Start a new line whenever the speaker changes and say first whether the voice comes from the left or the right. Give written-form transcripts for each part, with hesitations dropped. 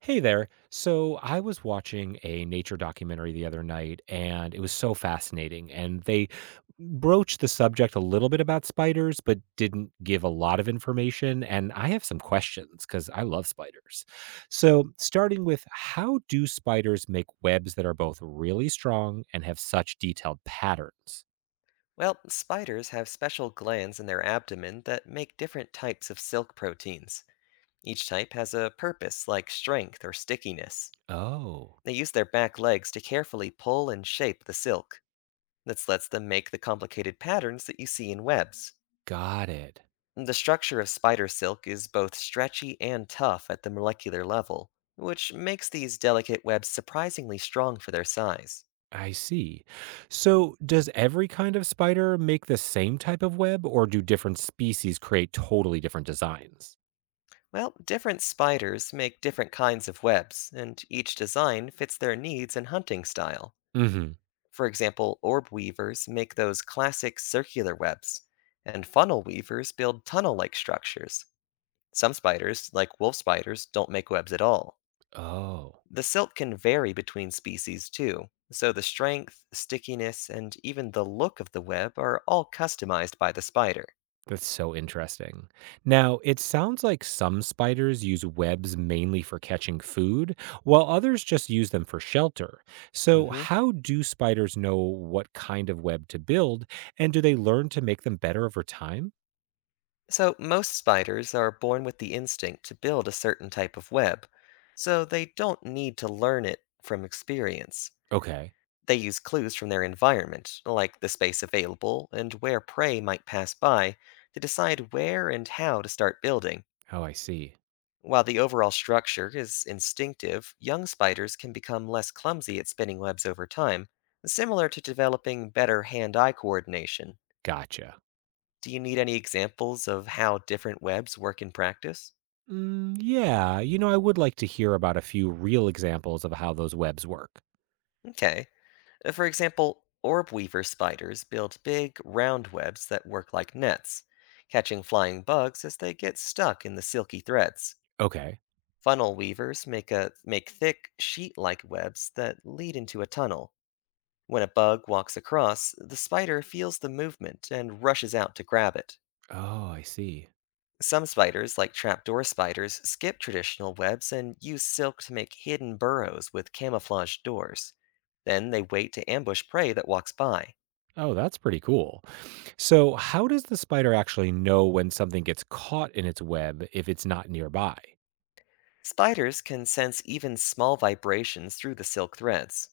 right: Hey there. So I was watching a nature documentary the other night and it was so fascinating. And they broached the subject a little bit about spiders, but didn't give a lot of information. And I have some questions because I love spiders. So, starting with, how do spiders make webs that are both really strong and have such detailed patterns?
left: Well, spiders have special glands in their abdomen that make different types of silk proteins. Each type has a purpose, like strength or stickiness.
right: Oh,
left: They use their back legs to carefully pull and shape the silk. This lets them make the complicated patterns that you see in webs.
right: got it.
left: The structure of spider silk is both stretchy and tough at the molecular level, which makes these delicate webs surprisingly strong for their size.
right: I see. So, does every kind of spider make the same type of web, or do different species create totally different designs?
left: Well, different spiders make different kinds of webs, and each design fits their needs and hunting style.
right: Hmm.
left: For example, orb weavers make those classic circular webs, and funnel weavers build tunnel like structures. Some spiders, like wolf spiders, don't make webs at all.
right: Oh,
left: The silk can vary between species, too, so the strength, stickiness, and even the look of the web are all customized by the spider.
right: that's so interesting. Now, it sounds like some spiders use webs mainly for catching food, while others just use them for shelter. So,
left: Hmm.
right: how do spiders know what kind of web to build, and do they learn to make them better over time?
left: So, most spiders are born with the instinct to build a certain type of web, so they don't need to learn it from experience.
right: Okay.
left: They use clues from their environment, like the space available and where prey might pass by, to decide where and how to start building.
right: Oh, I see.
left: While the overall structure is instinctive, young spiders can become less clumsy at spinning webs over time, similar to developing better hand eye coordination.
right: Gotcha.
left: Do you need any examples of how different webs work in practice?
right: Mm, yeah, I would like to hear about a few real examples of how those webs work.
left: Okay. For example, orb weaver spiders build big, round webs that work like nets, catching flying bugs as they get stuck in the silky threads.
right: Okay.
left: Funnel weavers make thick, sheet like webs that lead into a tunnel. When a bug walks across, the spider feels the movement and rushes out to grab it.
right: Oh, I see.
left: Some spiders, like trapdoor spiders, skip traditional webs and use silk to make hidden burrows with camouflaged doors. Then they wait to ambush prey that walks by.
right: Oh, that's pretty cool. So, how does the spider actually know when something gets caught in its web if it's not nearby?
left: Spiders can sense even small vibrations through the silk threads.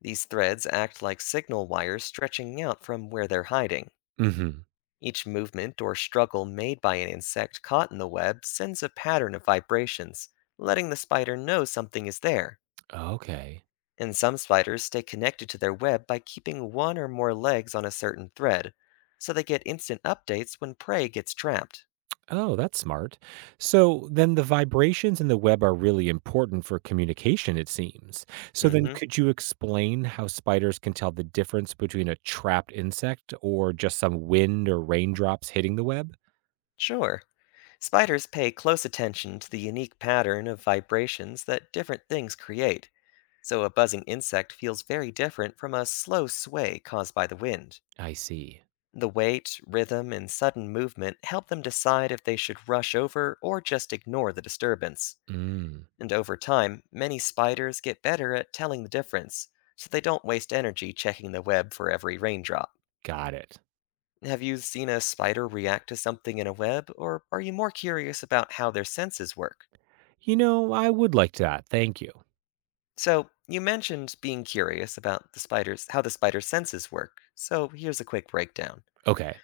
left: These threads act like signal wires stretching out from where they're hiding.
right: Hmm.
left: Each movement or struggle made by an insect caught in the web sends a pattern of vibrations, letting the spider know something is there.
right: Okay.
left: And some spiders stay connected to their web by keeping one or more legs on a certain thread, so they get instant updates when prey gets trapped.
right: Oh, that's smart. So, then the vibrations in the web are really important for communication, it seems. So,
left: Mm
right: then
left: hmm,
right: could you explain how spiders can tell the difference between a trapped insect or just some wind or raindrops hitting the web?
left: sure. Spiders pay close attention to the unique pattern of vibrations that different things create, so a buzzing insect feels very different from a slow sway caused by the wind.
right: I see.
left: The weight, rhythm, and sudden movement help them decide if they should rush over or just ignore the disturbance.
right: Mm,
left: And over time, many spiders get better at telling the difference, so they don't waste energy checking the web for every raindrop.
right: got it.
left: Have you seen a spider react to something in a web, or are you more curious about how their senses work?
right: I would like that. Thank you.
left: So, you mentioned being curious about the spider's how the spider's senses work. So, here's a quick breakdown.
right: Okay.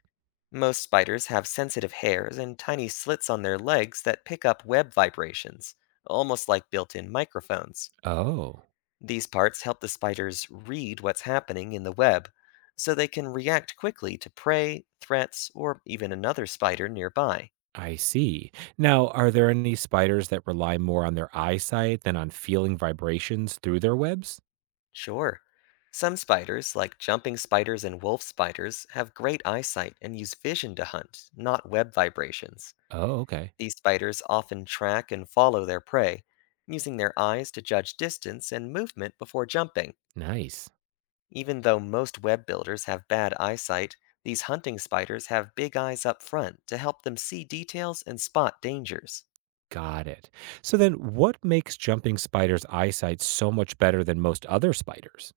left: Most spiders have sensitive hairs and tiny slits on their legs that pick up web vibrations, almost like built-in microphones.
right: Oh,
left: These parts help the spiders read what's happening in the web, so they can react quickly to prey, threats, or even another spider nearby.
right: I see. Now, are there any spiders that rely more on their eyesight than on feeling vibrations through their webs?
left: Sure. Some spiders, like jumping spiders and wolf spiders, have great eyesight and use vision to hunt, not web vibrations.
right: Oh, okay.
left: These spiders often track and follow their prey, using their eyes to judge distance and movement before jumping.
right: Nice.
left: Even though most web builders have bad eyesight, these hunting spiders have big eyes up front to help them see details and spot dangers.
right: Got it. So then, what makes jumping spiders' eyesight so much better than most other spiders?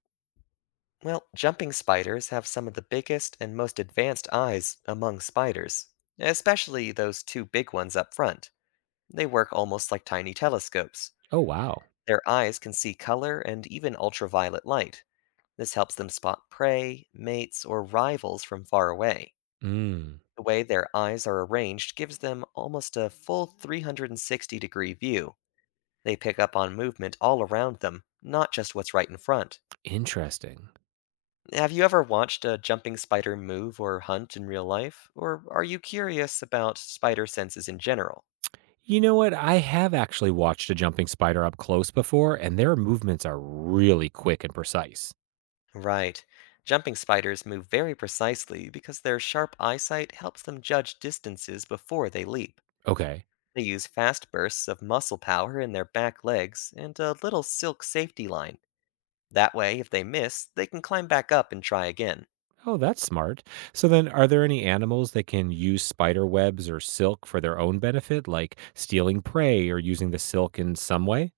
left: Well, jumping spiders have some of the biggest and most advanced eyes among spiders, especially those two big ones up front. They work almost like tiny telescopes.
right: Oh, wow.
left: Their eyes can see color and even ultraviolet light. This helps them spot prey, mates, or rivals from far away.
right: Mm,
left: The way their eyes are arranged gives them almost a full 360-degree view. They pick up on movement all around them, not just what's right in front.
right: interesting.
left: Have you ever watched a jumping spider move or hunt in real life? Or are you curious about spider senses in general?
right: You know what? I have actually watched a jumping spider up close before, and their movements are really quick and precise.
left: Right. Jumping spiders move very precisely because their sharp eyesight helps them judge distances before they leap.
right: Okay.
left: They use fast bursts of muscle power in their back legs and a little silk safety line. That way, if they miss, they can climb back up and try again.
right: Oh, that's smart. So then, are there any animals that can use spider webs or silk for their own benefit, like stealing prey or using the silk in some way?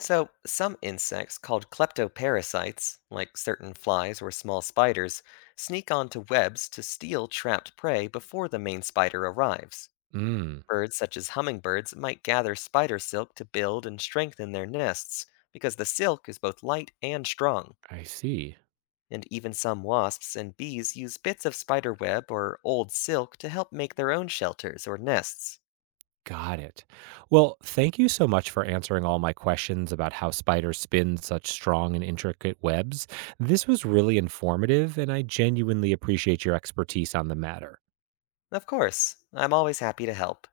left: So, some insects called kleptoparasites, like certain flies or small spiders, sneak onto webs to steal trapped prey before the main spider arrives.
right: Mm,
left: Birds such as hummingbirds might gather spider silk to build and strengthen their nests because the silk is both light and strong.
right: I see.
left: And even some wasps and bees use bits of spider web or old silk to help make their own shelters or nests.
right: Got it. Well, thank you so much for answering all my questions about how spiders spin such strong and intricate webs. This was really informative, and I genuinely appreciate your expertise on the matter.
left: Of course, I'm always happy to help.